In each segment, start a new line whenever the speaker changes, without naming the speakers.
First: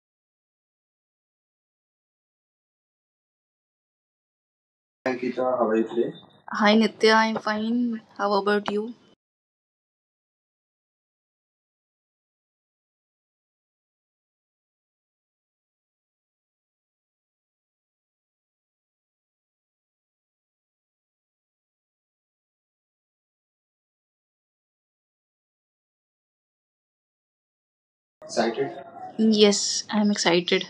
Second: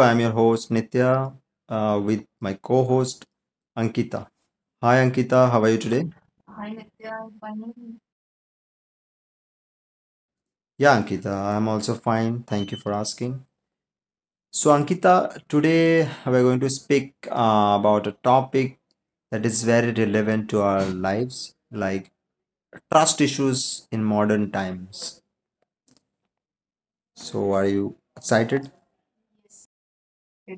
I'm your host Nitya with my co host Ankita. Hi
Ankita,
Ankita, how
how
are you
are you
today?
today? Hi Nitya, I'm fine. How about you?
Yeah, Ankita, I'm also fine. Thank you for asking. So, Ankita, today we're going to speak about a topic that is very relevant to our lives, like trust issues in modern times. So, are you
Excited?
excited?
Yes, I'm excited.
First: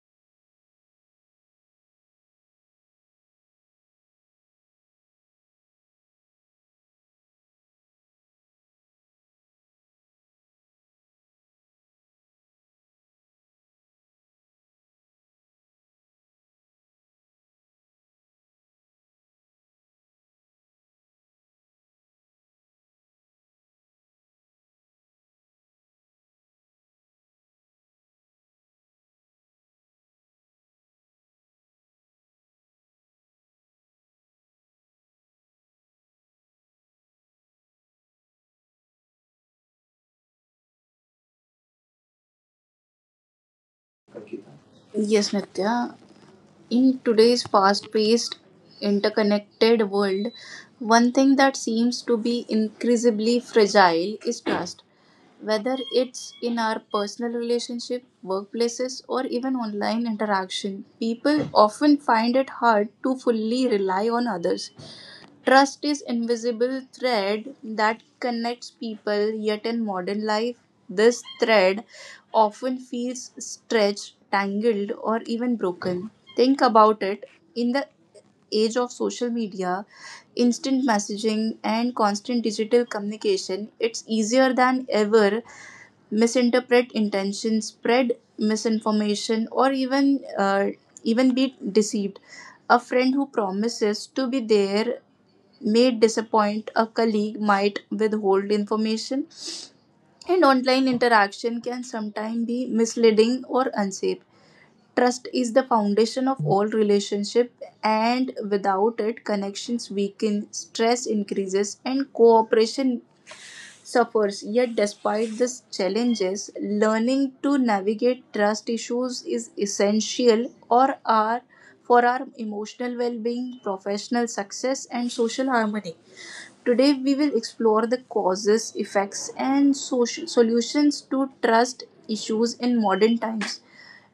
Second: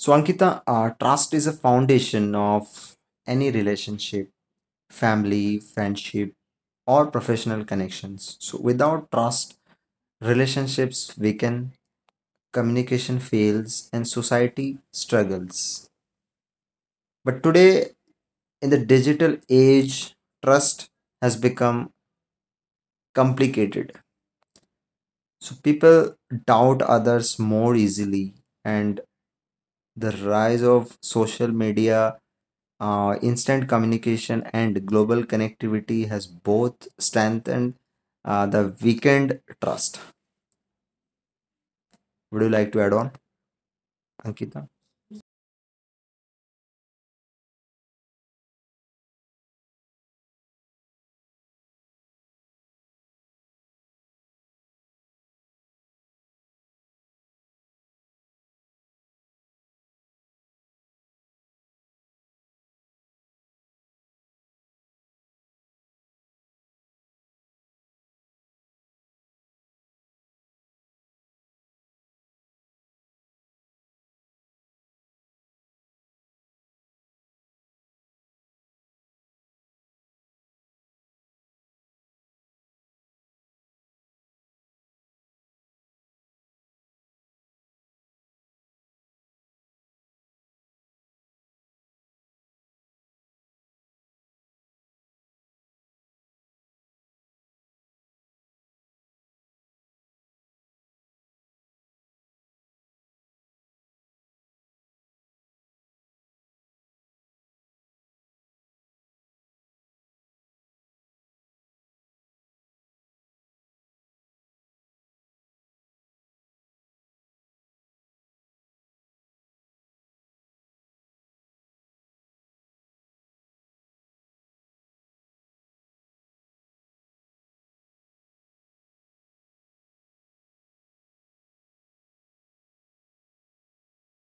So, Ankita, trust is a foundation of any relationship, family, friendship, or professional connections. So, without trust, relationships weaken, communication fails, and society struggles. But today, in the digital age, trust has become complicated. So, people doubt others more easily, and the rise of social media. Instant communication and global connectivity has both strengthened the weakened trust. Would you like to add on, Ankita?
Ankita. Yes, Nitya. In today's fast paced, interconnected world, one thing that seems to be increasingly fragile is trust. Whether it's in our personal relationship, workplaces, or even online interaction, people often find it hard to fully rely on others. Trust is invisible thread that connects people, yet in modern life this thread often feels stretched, tangled, or even broken. Think about it. In the age of social media, instant messaging, and constant digital communication, it's easier than ever misinterpret intentions, spread misinformation, or even be deceived. A friend who promises to be there may disappoint, a colleague might withhold information, and online interaction can sometimes be misleading or unsafe. Trust is the foundation of all relationship, and without it connections weaken, stress increases, and cooperation suffers. Yet despite these challenges, learning to navigate trust issues is essential or are for our emotional well-being, professional success, and social harmony. Today, we will explore the causes, effects, and social solutions to trust issues in modern times,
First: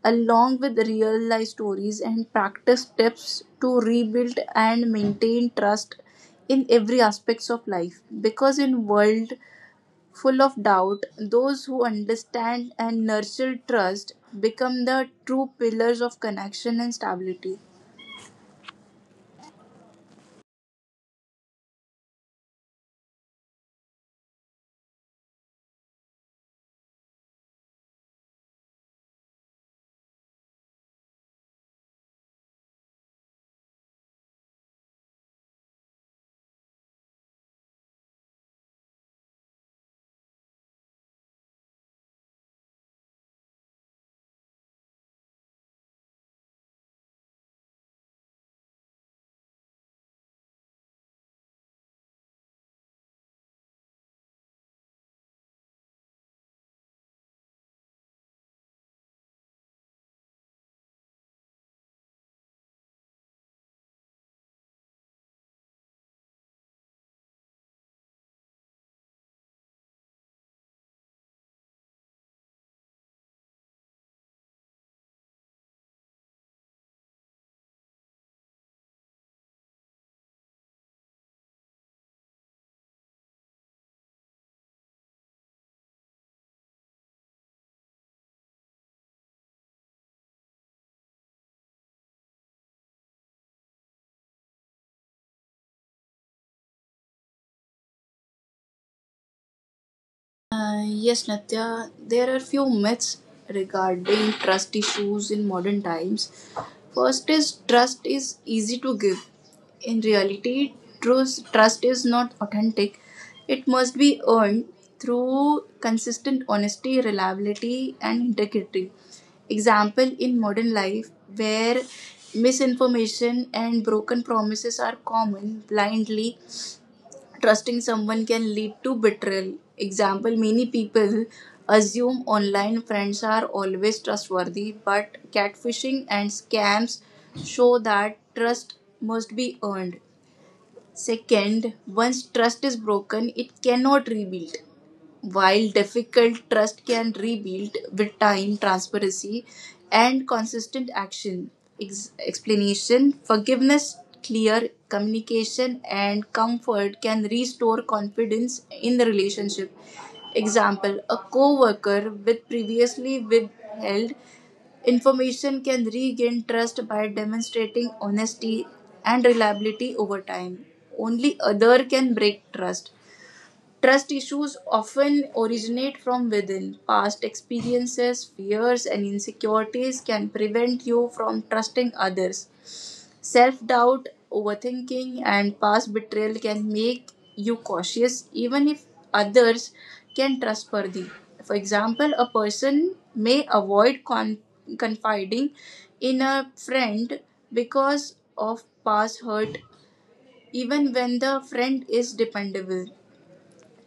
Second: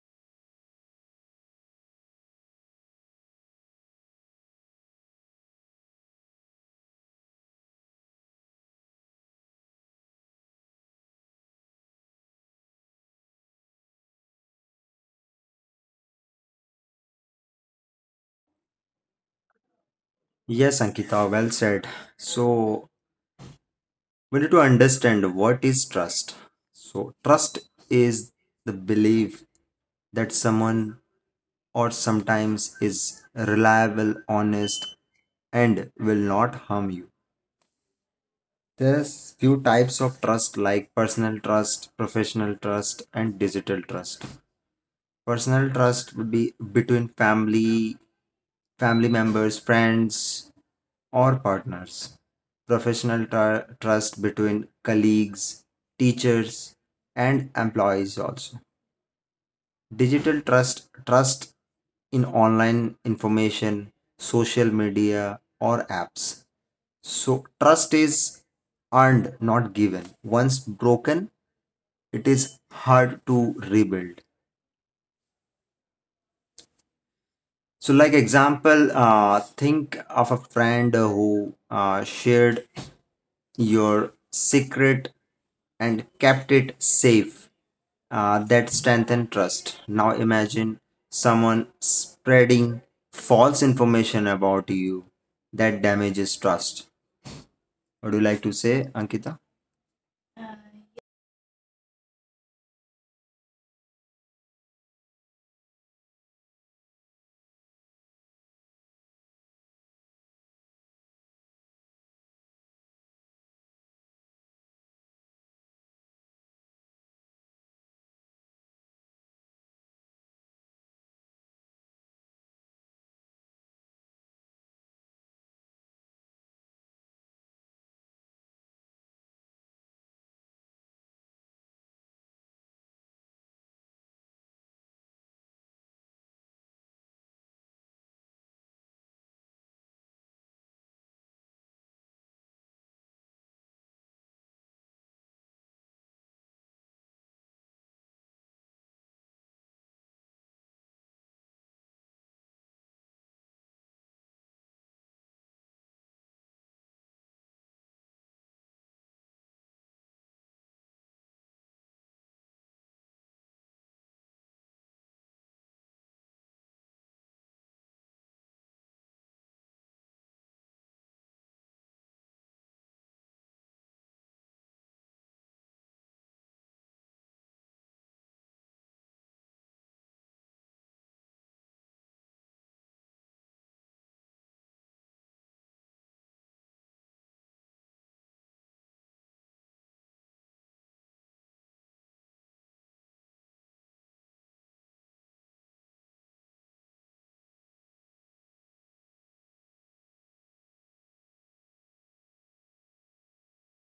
along with real life stories and practice tips to rebuild and maintain trust in every aspects of life. Because in world full of doubt, those who understand and nurture trust become the true pillars of connection and stability.
Yes, Ankita, well said. So, we need to understand what is trust. So, trust is the belief that someone or sometimes is reliable, honest, and will not harm you. There's few types of trust like personal trust, professional trust, and digital trust. Personal trust would be between family, family members, friends, or partners. Professional trust between colleagues, teachers, and employees also. Digital trust in online information, social media, or apps. So, trust is earned, not given. Once broken, it is hard to rebuild. So, like example, think of a friend who shared your secret and kept it safe. That strengthened trust. Now imagine someone spreading false information about you. That damages trust. Would you like to say, Ankita?
Yes, Natya, there are few myths regarding trust issues in modern times. First is trust is easy to give. In reality, trust is not authentic. It must be earned through consistent honesty, reliability, and integrity. Example, in modern life where misinformation and broken promises are common, blindly trusting someone can lead to betrayal. Example, many people assume online friends are always trustworthy, but catfishing and scams show that trust must be earned. Second, once trust is broken, it cannot rebuild. While difficult, trust can rebuild with time, transparency, and consistent action. Explanation, forgiveness, clear communication, and comfort can restore confidence in the relationship. Example, a co worker with previously withheld information can regain trust by demonstrating honesty and reliability over time. Only other can break trust. Trust issues often originate from within. Past experiences, fears, and insecurities can prevent you from trusting others. Self doubt, overthinking, and past betrayal can make you cautious even if others can trustworthy. For example, a person may avoid confiding in a friend because of past hurt, even when the friend is dependable.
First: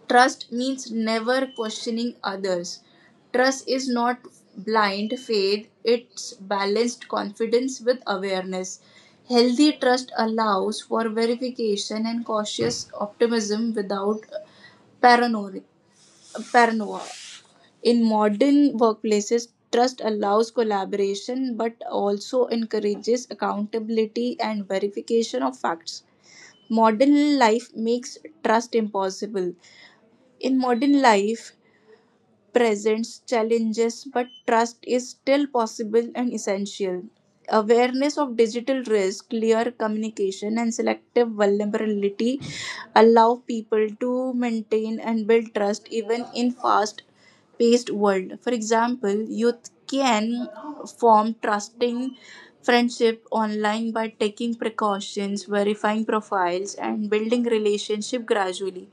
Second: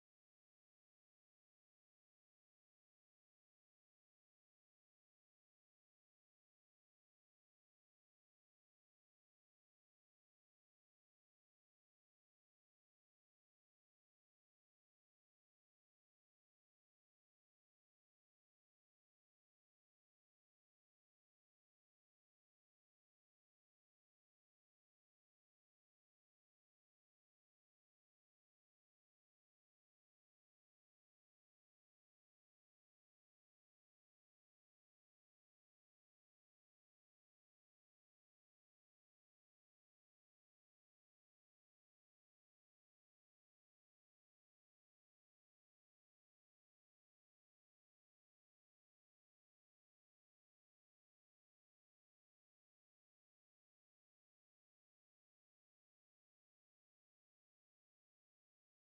Trust means never questioning others. Trust is not blind faith, it's balanced confidence with awareness. Healthy trust allows for verification and cautious optimism without paranoia. paranoia. In modern workplaces, trust allows collaboration but also encourages accountability and verification of facts. Modern life makes trust impossible. In modern life, presents challenges, but trust is still possible and essential. Awareness of digital risk, clear communication, and selective vulnerability allow people to maintain and build trust even in fast paced world. For example, youth can form trusting friendship online by taking precautions, verifying profiles, and building relationship gradually.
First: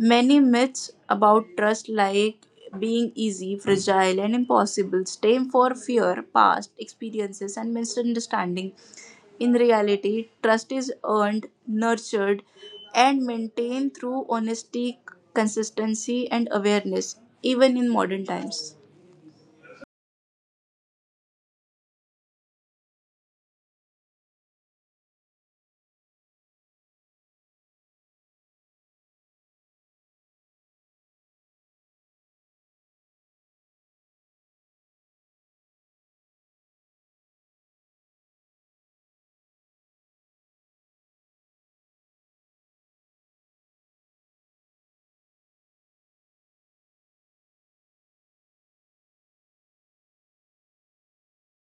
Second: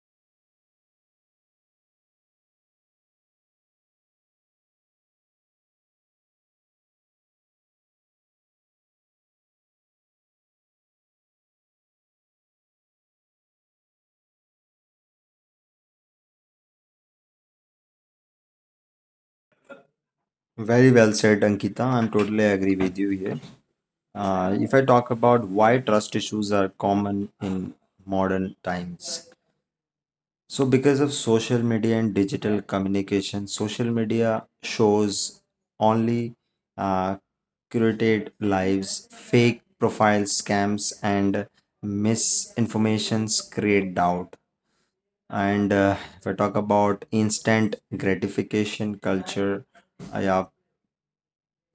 Many myths about trust, like being easy, fragile, and impossible, stem for fear, past experiences, and misunderstanding. In reality, trust is earned, nurtured, and maintained through honesty, consistency, and awareness, even in modern times.
Very well said, Ankita. I'm totally agree with you here. If I talk about why trust issues are common in modern times, so, because of social media and digital communication, social media shows only uh, curated lives, fake profiles, scams, and misinformations create doubt. And if I talk about instant gratification culture, yeah,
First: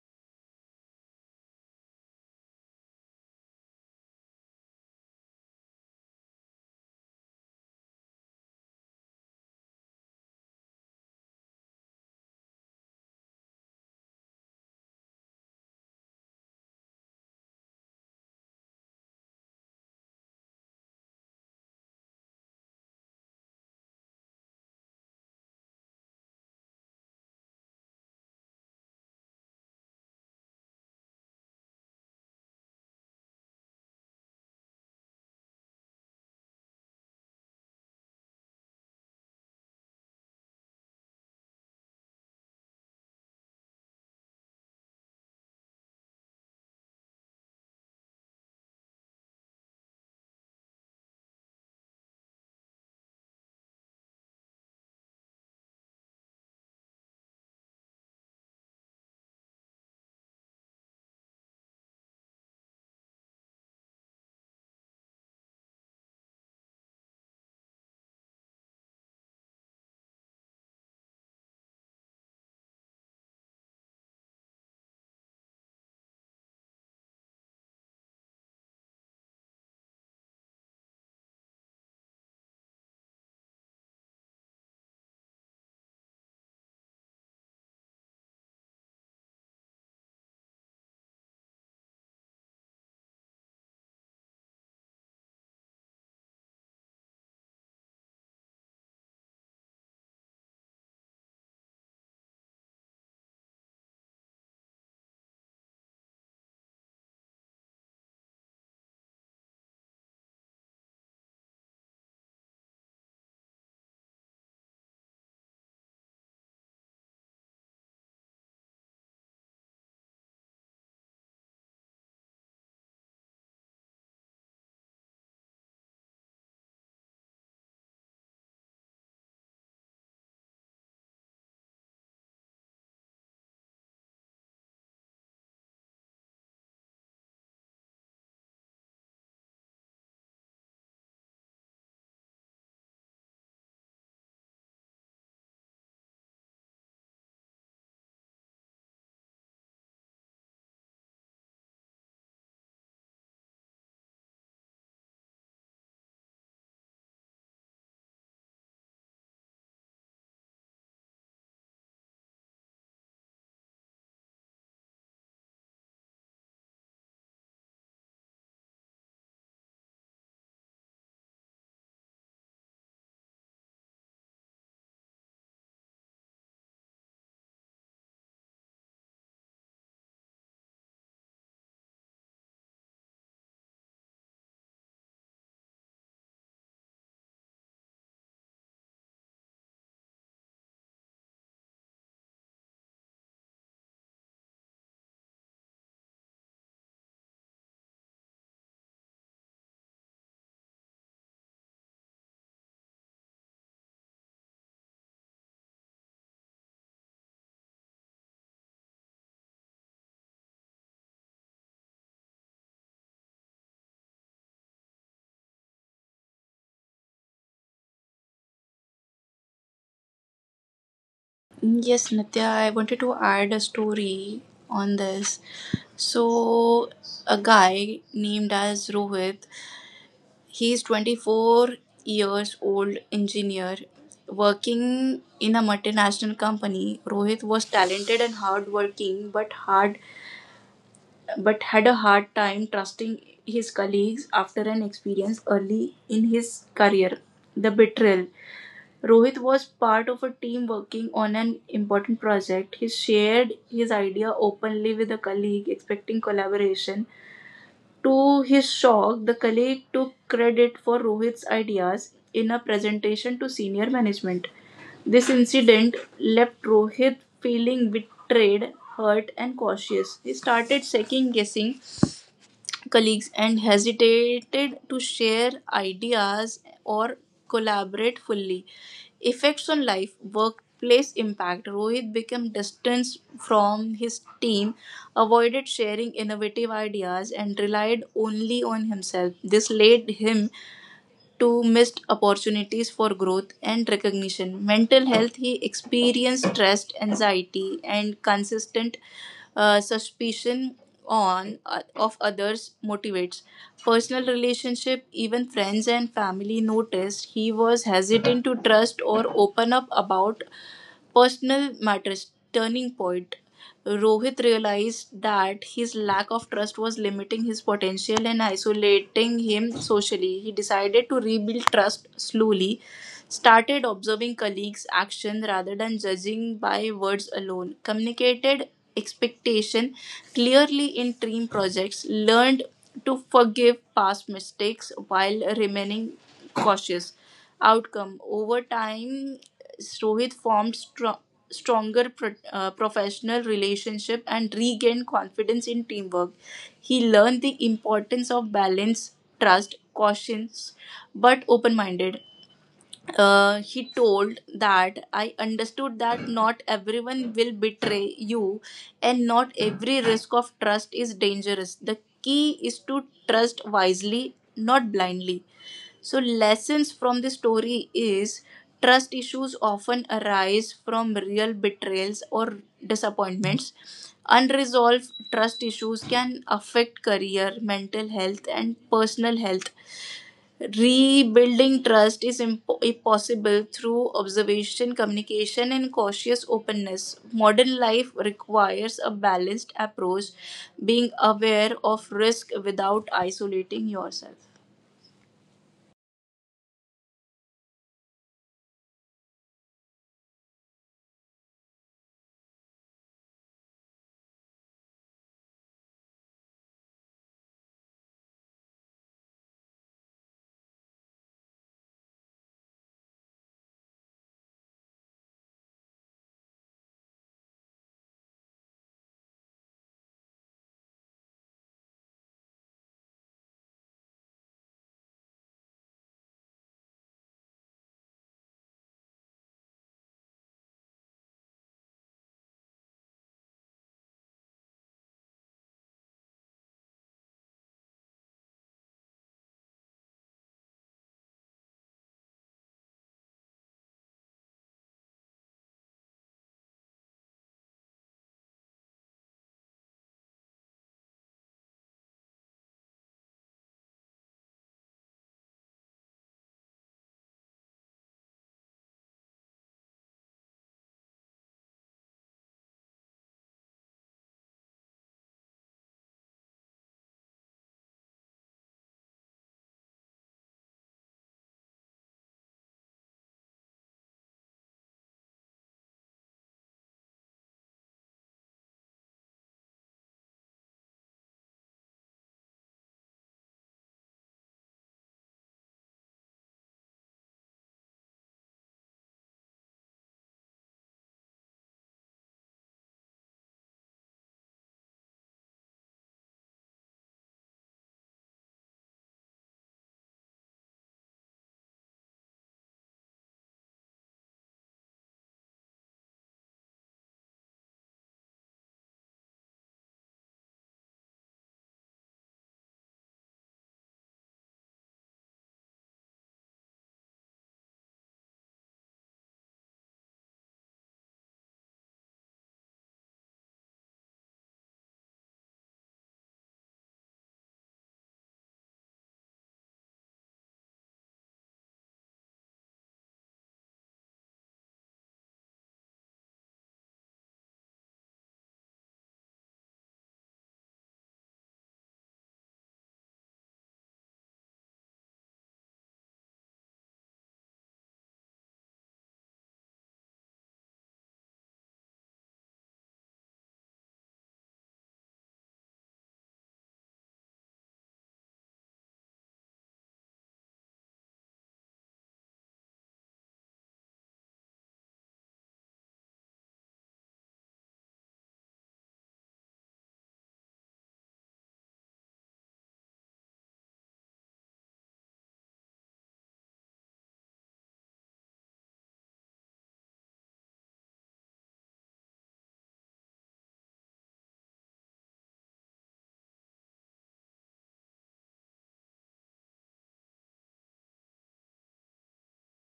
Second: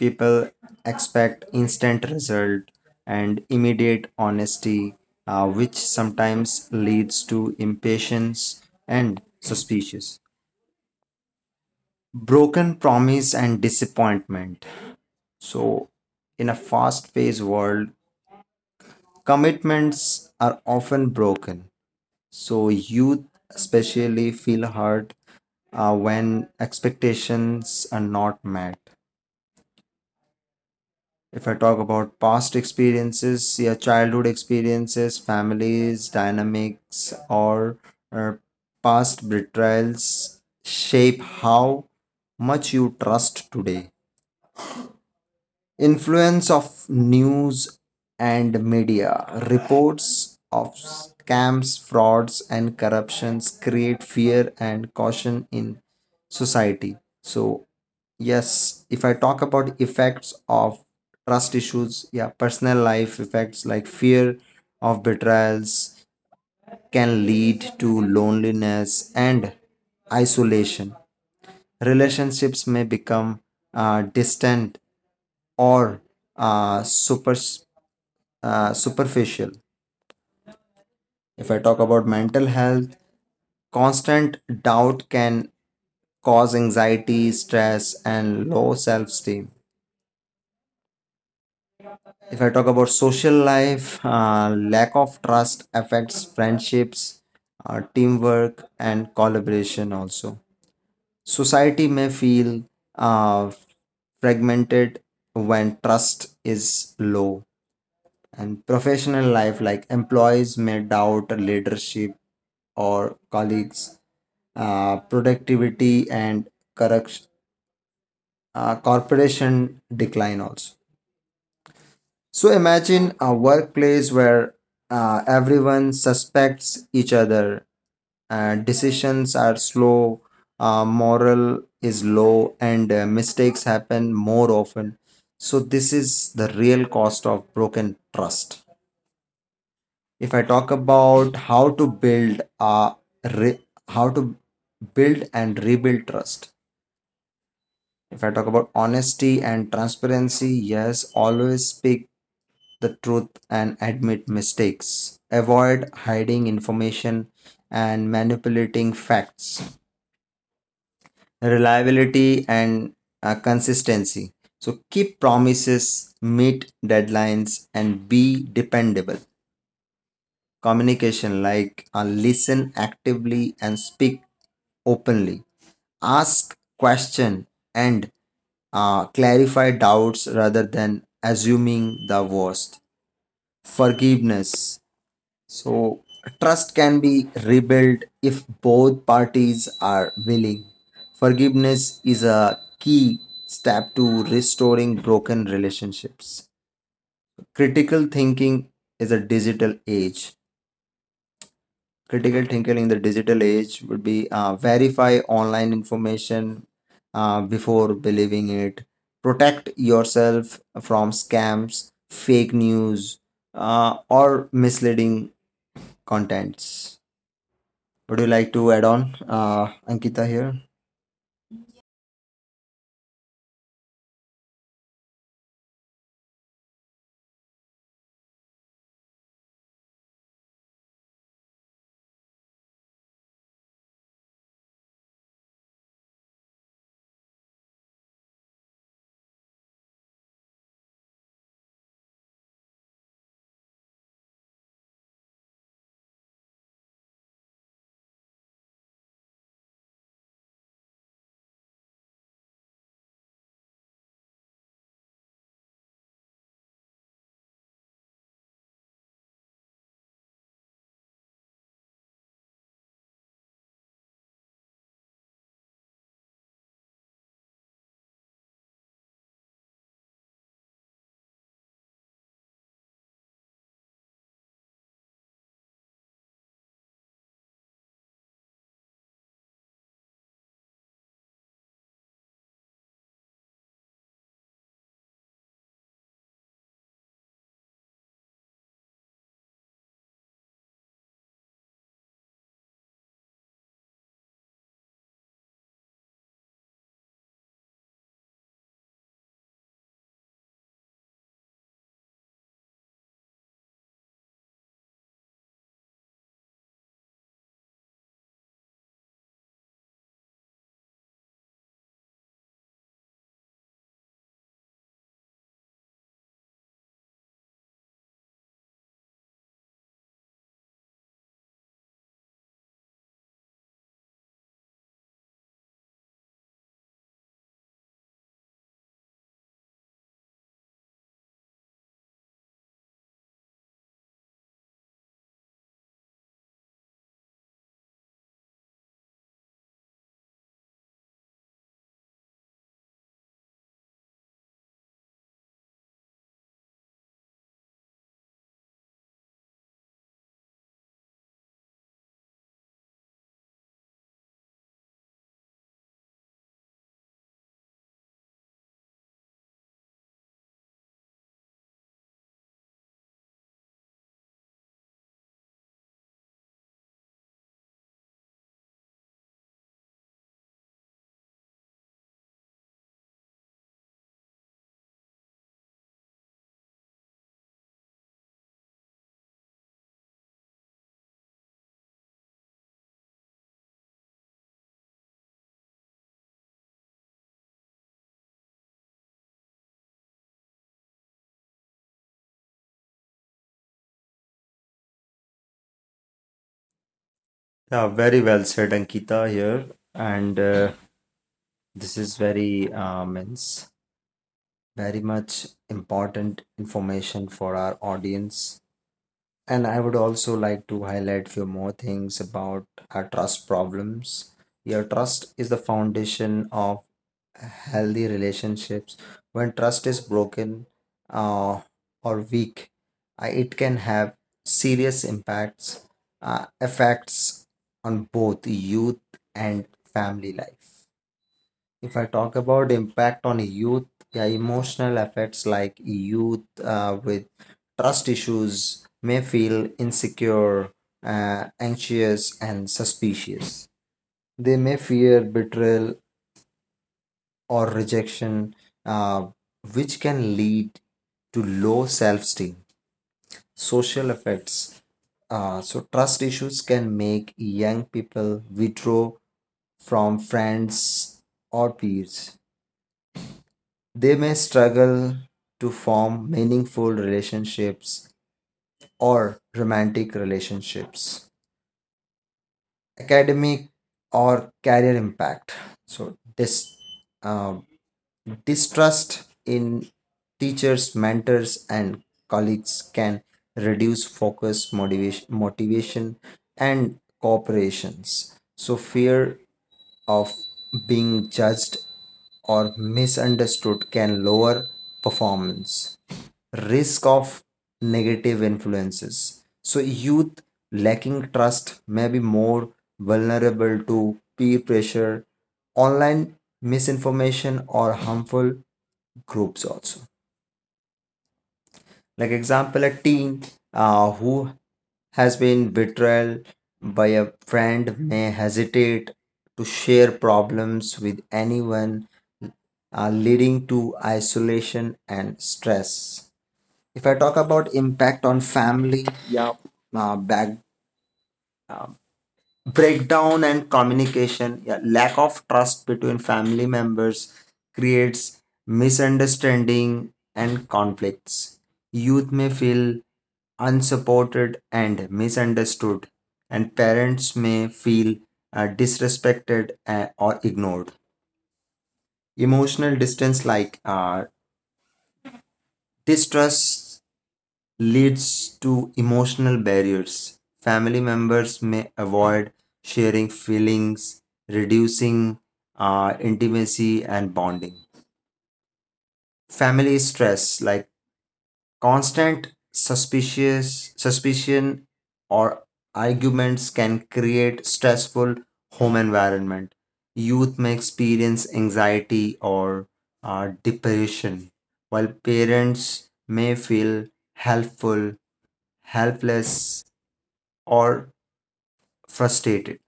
people expect instant result and immediate honesty, which sometimes leads to impatience and suspicious. Broken promise and disappointment, so in a fast paced world commitments are often broken, so youth especially feel hurt when expectations are not met. If I talk about past experiences, your childhood experiences, families dynamics, or uh, past betrayals shape how much you trust today. Influence of news and media, reports of scams, frauds and corruptions create fear and caution in society. So, yes, if I talk about effects of trust issues, yeah, personal life effects like fear of betrayals can lead to loneliness and isolation. Relationships may become distant or uh, super superficial. If I talk about mental health, constant doubt can cause anxiety, stress, and low self-esteem. If I talk about social life, lack of trust affects friendships, teamwork, and collaboration. Also, society may feel uh, fragmented when trust is low, and professional life, like employees may doubt leadership or colleagues, productivity and corruption, corporation decline also. So imagine a workplace where everyone suspects each other, decisions are slow, moral is low, and mistakes happen more often. So this is the real cost of broken trust. If I talk about how to build re- how to build and rebuild trust, if I talk about honesty and transparency, yes, always speak the truth and admit mistakes, avoid hiding information and manipulating facts. Reliability and consistency, so keep promises, meet deadlines, and be dependable. Communication, like listen actively and speak openly, ask question and clarify doubts rather than assuming the worst. Forgiveness, so trust can be rebuilt if both parties are willing. Forgiveness is a key step to restoring broken relationships. Critical thinking is a digital age, critical thinking in the digital age would be verify online information before believing it, protect yourself from scams, fake news, or misleading contents. Would you like to add on, uh, Ankita here?
Yes, Nitya, I wanted to add a story on this. So, a guy named as Rohit, he's 24 years old engineer working in a multinational company. Rohit was talented and hardworking, but had a hard time trusting his colleagues after an experience early in his career. The betrayal: Rohit was part of a team working on an important project. He shared his idea openly with a colleague, expecting collaboration. To his shock, the colleague took credit for Rohit's ideas in a presentation to senior management. This incident left Rohit feeling betrayed, hurt, and cautious. He started second guessing colleagues and hesitated to share ideas or collaborate fully. Effects on life, workplace impact. Rohit became distant from his team, avoided sharing innovative ideas, and relied only on himself. This led him to missed opportunities for growth and recognition. Mental health, he experienced stress, anxiety, and consistent suspicion on of others motivates personal relationship. Even friends and family noticed he was hesitant to trust or open up about personal matters. Turning point. Rohit realized that his lack of trust was limiting his potential and isolating him socially. He decided to rebuild trust slowly, started observing colleagues' action rather than judging by words alone, communicated expectation clearly in team projects, learned to forgive past mistakes while remaining cautious. Outcome, over time, Rohit formed strong. Stronger professional relationship and regained confidence in teamwork. He learned the importance of balance, trust, cautions, but open minded. Uh, he told that, "I understood that not everyone will betray you, and not every risk of trust is dangerous. The key is to trust wisely, not blindly." So, lessons from the story is trust issues often arise from real betrayals or disappointments. Unresolved trust issues can affect career, mental health, and personal health. Rebuilding trust is possible through observation, communication, and cautious openness. Modern life requires a balanced approach, being aware of risk without isolating yourself.
Yeah, very well said, Ankita here, and this is very means very much important information for our audience. And I would also like to highlight few more things about our trust problems. Your trust is the foundation of healthy relationships. When trust is broken uh, or weak, it can have serious impacts, effects on both youth and family life. If I talk about impact on youth, yeah, emotional effects like youth with trust issues may feel insecure, anxious, and suspicious. They may fear betrayal or rejection, uh, which can lead to low self esteem. Social effects. So, trust issues can make young people withdraw from friends or peers. They may struggle to form meaningful relationships or romantic relationships, academic or career impact. So, uh, distrust in teachers, mentors, and colleagues can reduce focus, motivation, and cooperations. So, fear of being judged or misunderstood can lower performance. Risk of negative influences. So, youth lacking trust may be more vulnerable to peer pressure, online misinformation, or harmful groups also, like example, a teen who has been betrayed by a friend may hesitate to share problems with anyone, leading to isolation and stress. If I talk about impact on family, yeah. Back uh, Breakdown and communication, yeah, lack of trust between family members creates misunderstanding and conflicts. Youth may feel unsupported and misunderstood, and parents may feel disrespected or ignored. Emotional distance, like distrust leads to emotional barriers. Family members may avoid sharing feelings, reducing intimacy and bonding. Family stress, like constant suspicious suspicion or arguments, can create stressful home environment. Youth may experience anxiety or depression, while parents may feel helpful helpless or frustrated.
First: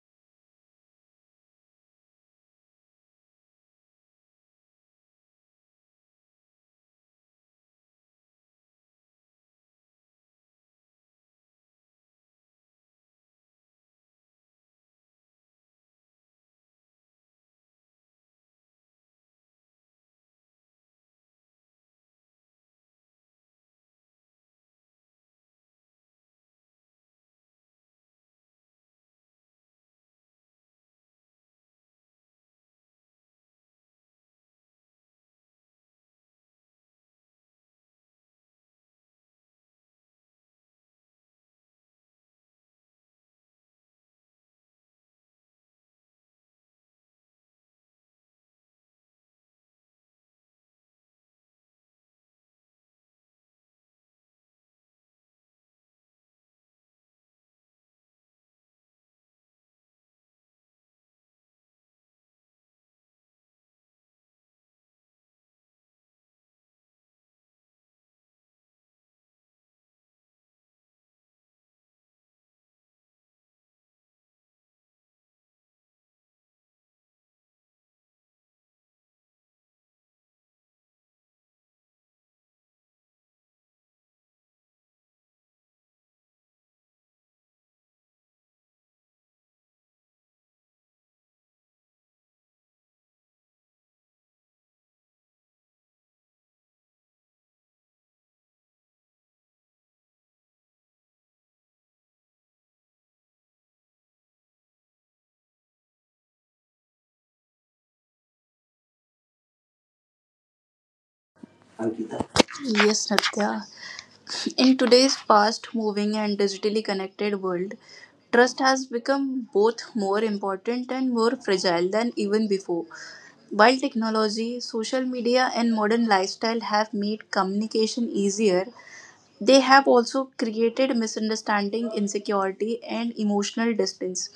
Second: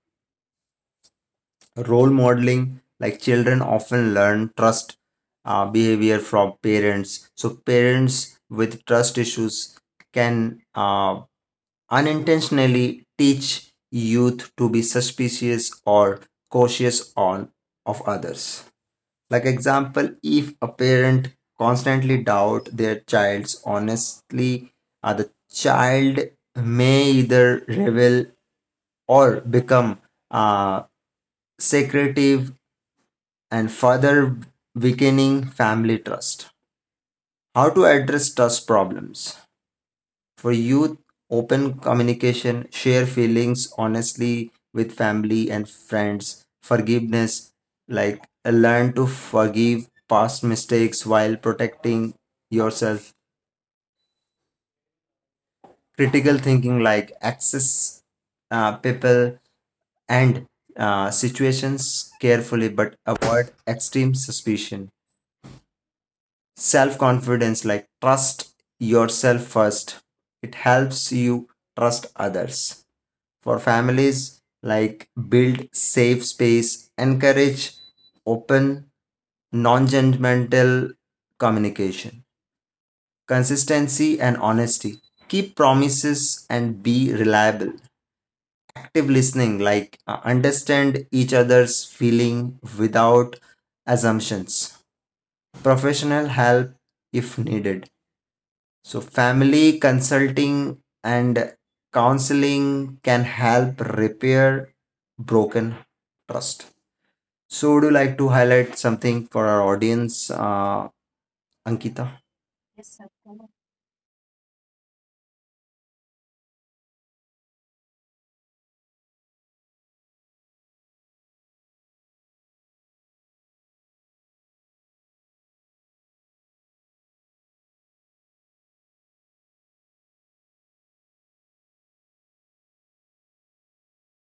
Role modeling, like children often learn trust behavior from parents. So, parents with trust issues can unintentionally teach youth to be suspicious or cautious on of others. Like example, if a parent constantly doubt their child's honestly, the child may either rebel or become uh, secretive, and further weakening family trust. How to address trust problems? For youth, open communication, share feelings honestly with family and friends. Forgiveness, like learn to forgive past mistakes while protecting yourself. Critical thinking, like access people and situations carefully but avoid extreme suspicion. Self confidence, like trust yourself first, it helps you trust others. For families, like build safe space, encourage open, non-judgmental communication. Consistency and honesty, keep promises and be reliable. Active listening, like understand each other's feeling without assumptions. Professional help if needed, so, family consulting and counseling can help repair broken trust. So, would you like to highlight something for our audience, Ankita?
Ankita. Yes, Natya. In today's fast moving and digitally connected world, trust has become both more important and more fragile than even before. While technology, social media, and modern lifestyle have made communication easier, they have also created misunderstanding, insecurity, and emotional distance.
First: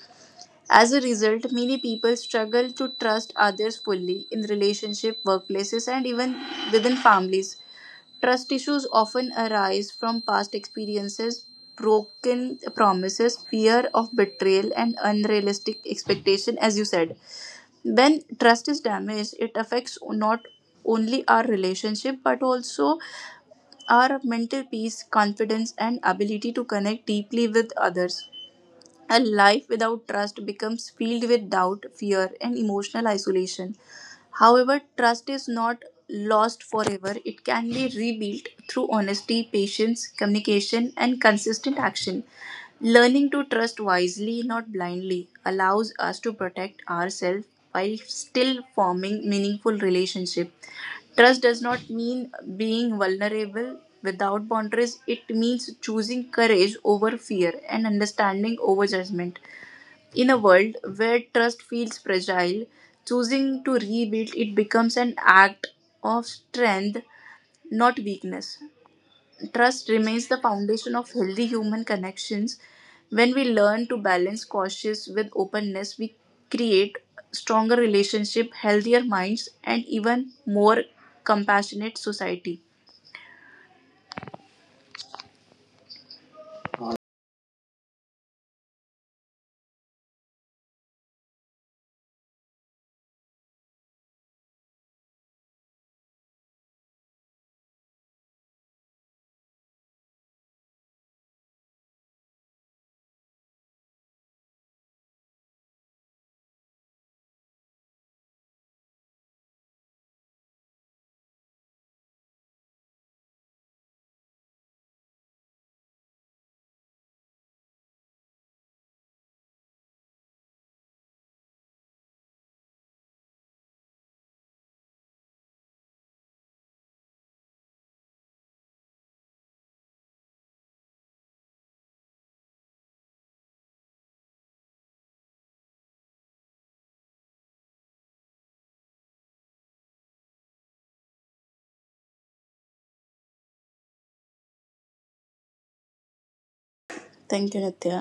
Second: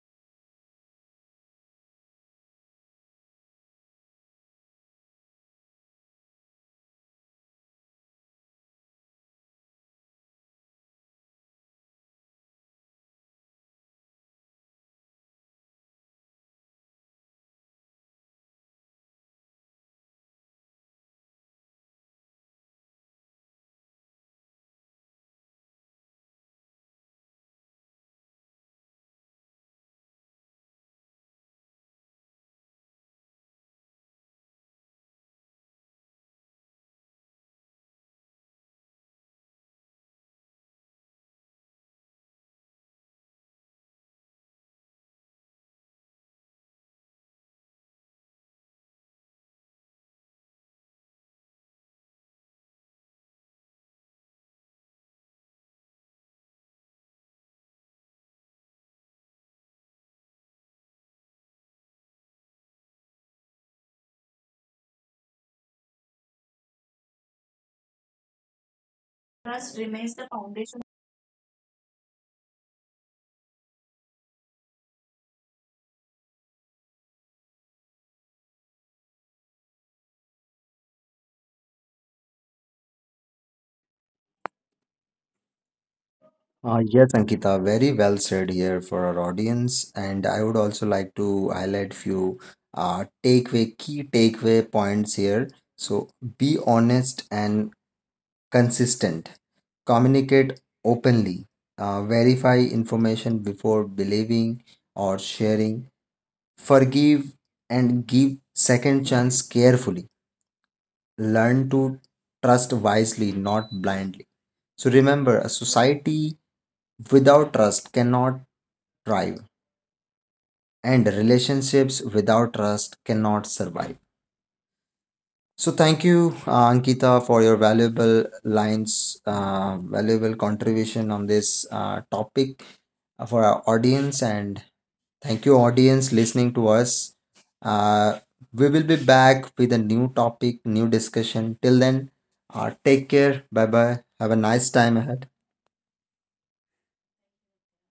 As a result, many people struggle to trust others fully in relationship, workplaces, and even within families. Trust issues often arise from past experiences, broken promises, fear of betrayal, and unrealistic expectation, as you said. When trust is damaged, it affects not only our relationship but also our mental peace, confidence, and ability to connect deeply with others. A life without trust becomes filled with doubt, fear, and emotional isolation. However, trust is not lost forever, it can be rebuilt through honesty, patience, communication, and consistent action. Learning to trust wisely, not blindly, allows us to protect ourselves while still forming meaningful relationships. Trust does not mean being vulnerable without boundaries, it means choosing courage over fear and understanding over judgment. In a world where trust feels fragile, choosing to rebuild it becomes an act of strength, not weakness. Trust remains the foundation of healthy human connections. When we learn to balance cautious with openness, we create stronger relationship, healthier minds, and even more compassionate society.
Yes, Ankita, very well said here for our audience, and I would also like to highlight few takeaway key takeaway points here. So, be honest and consistent, communicate openly, verify information before believing or sharing, forgive and give second chance carefully, learn to trust wisely, not blindly. So remember, a society without trust cannot thrive, and relationships without trust cannot survive. So thank you, Ankita, for your valuable valuable contribution on this topic for our audience, and thank you, audience, listening to us. Uh, we will be back with a new topic, new discussion. Till then, take care. Bye bye. Have a nice time ahead.
Thank you, Nitya.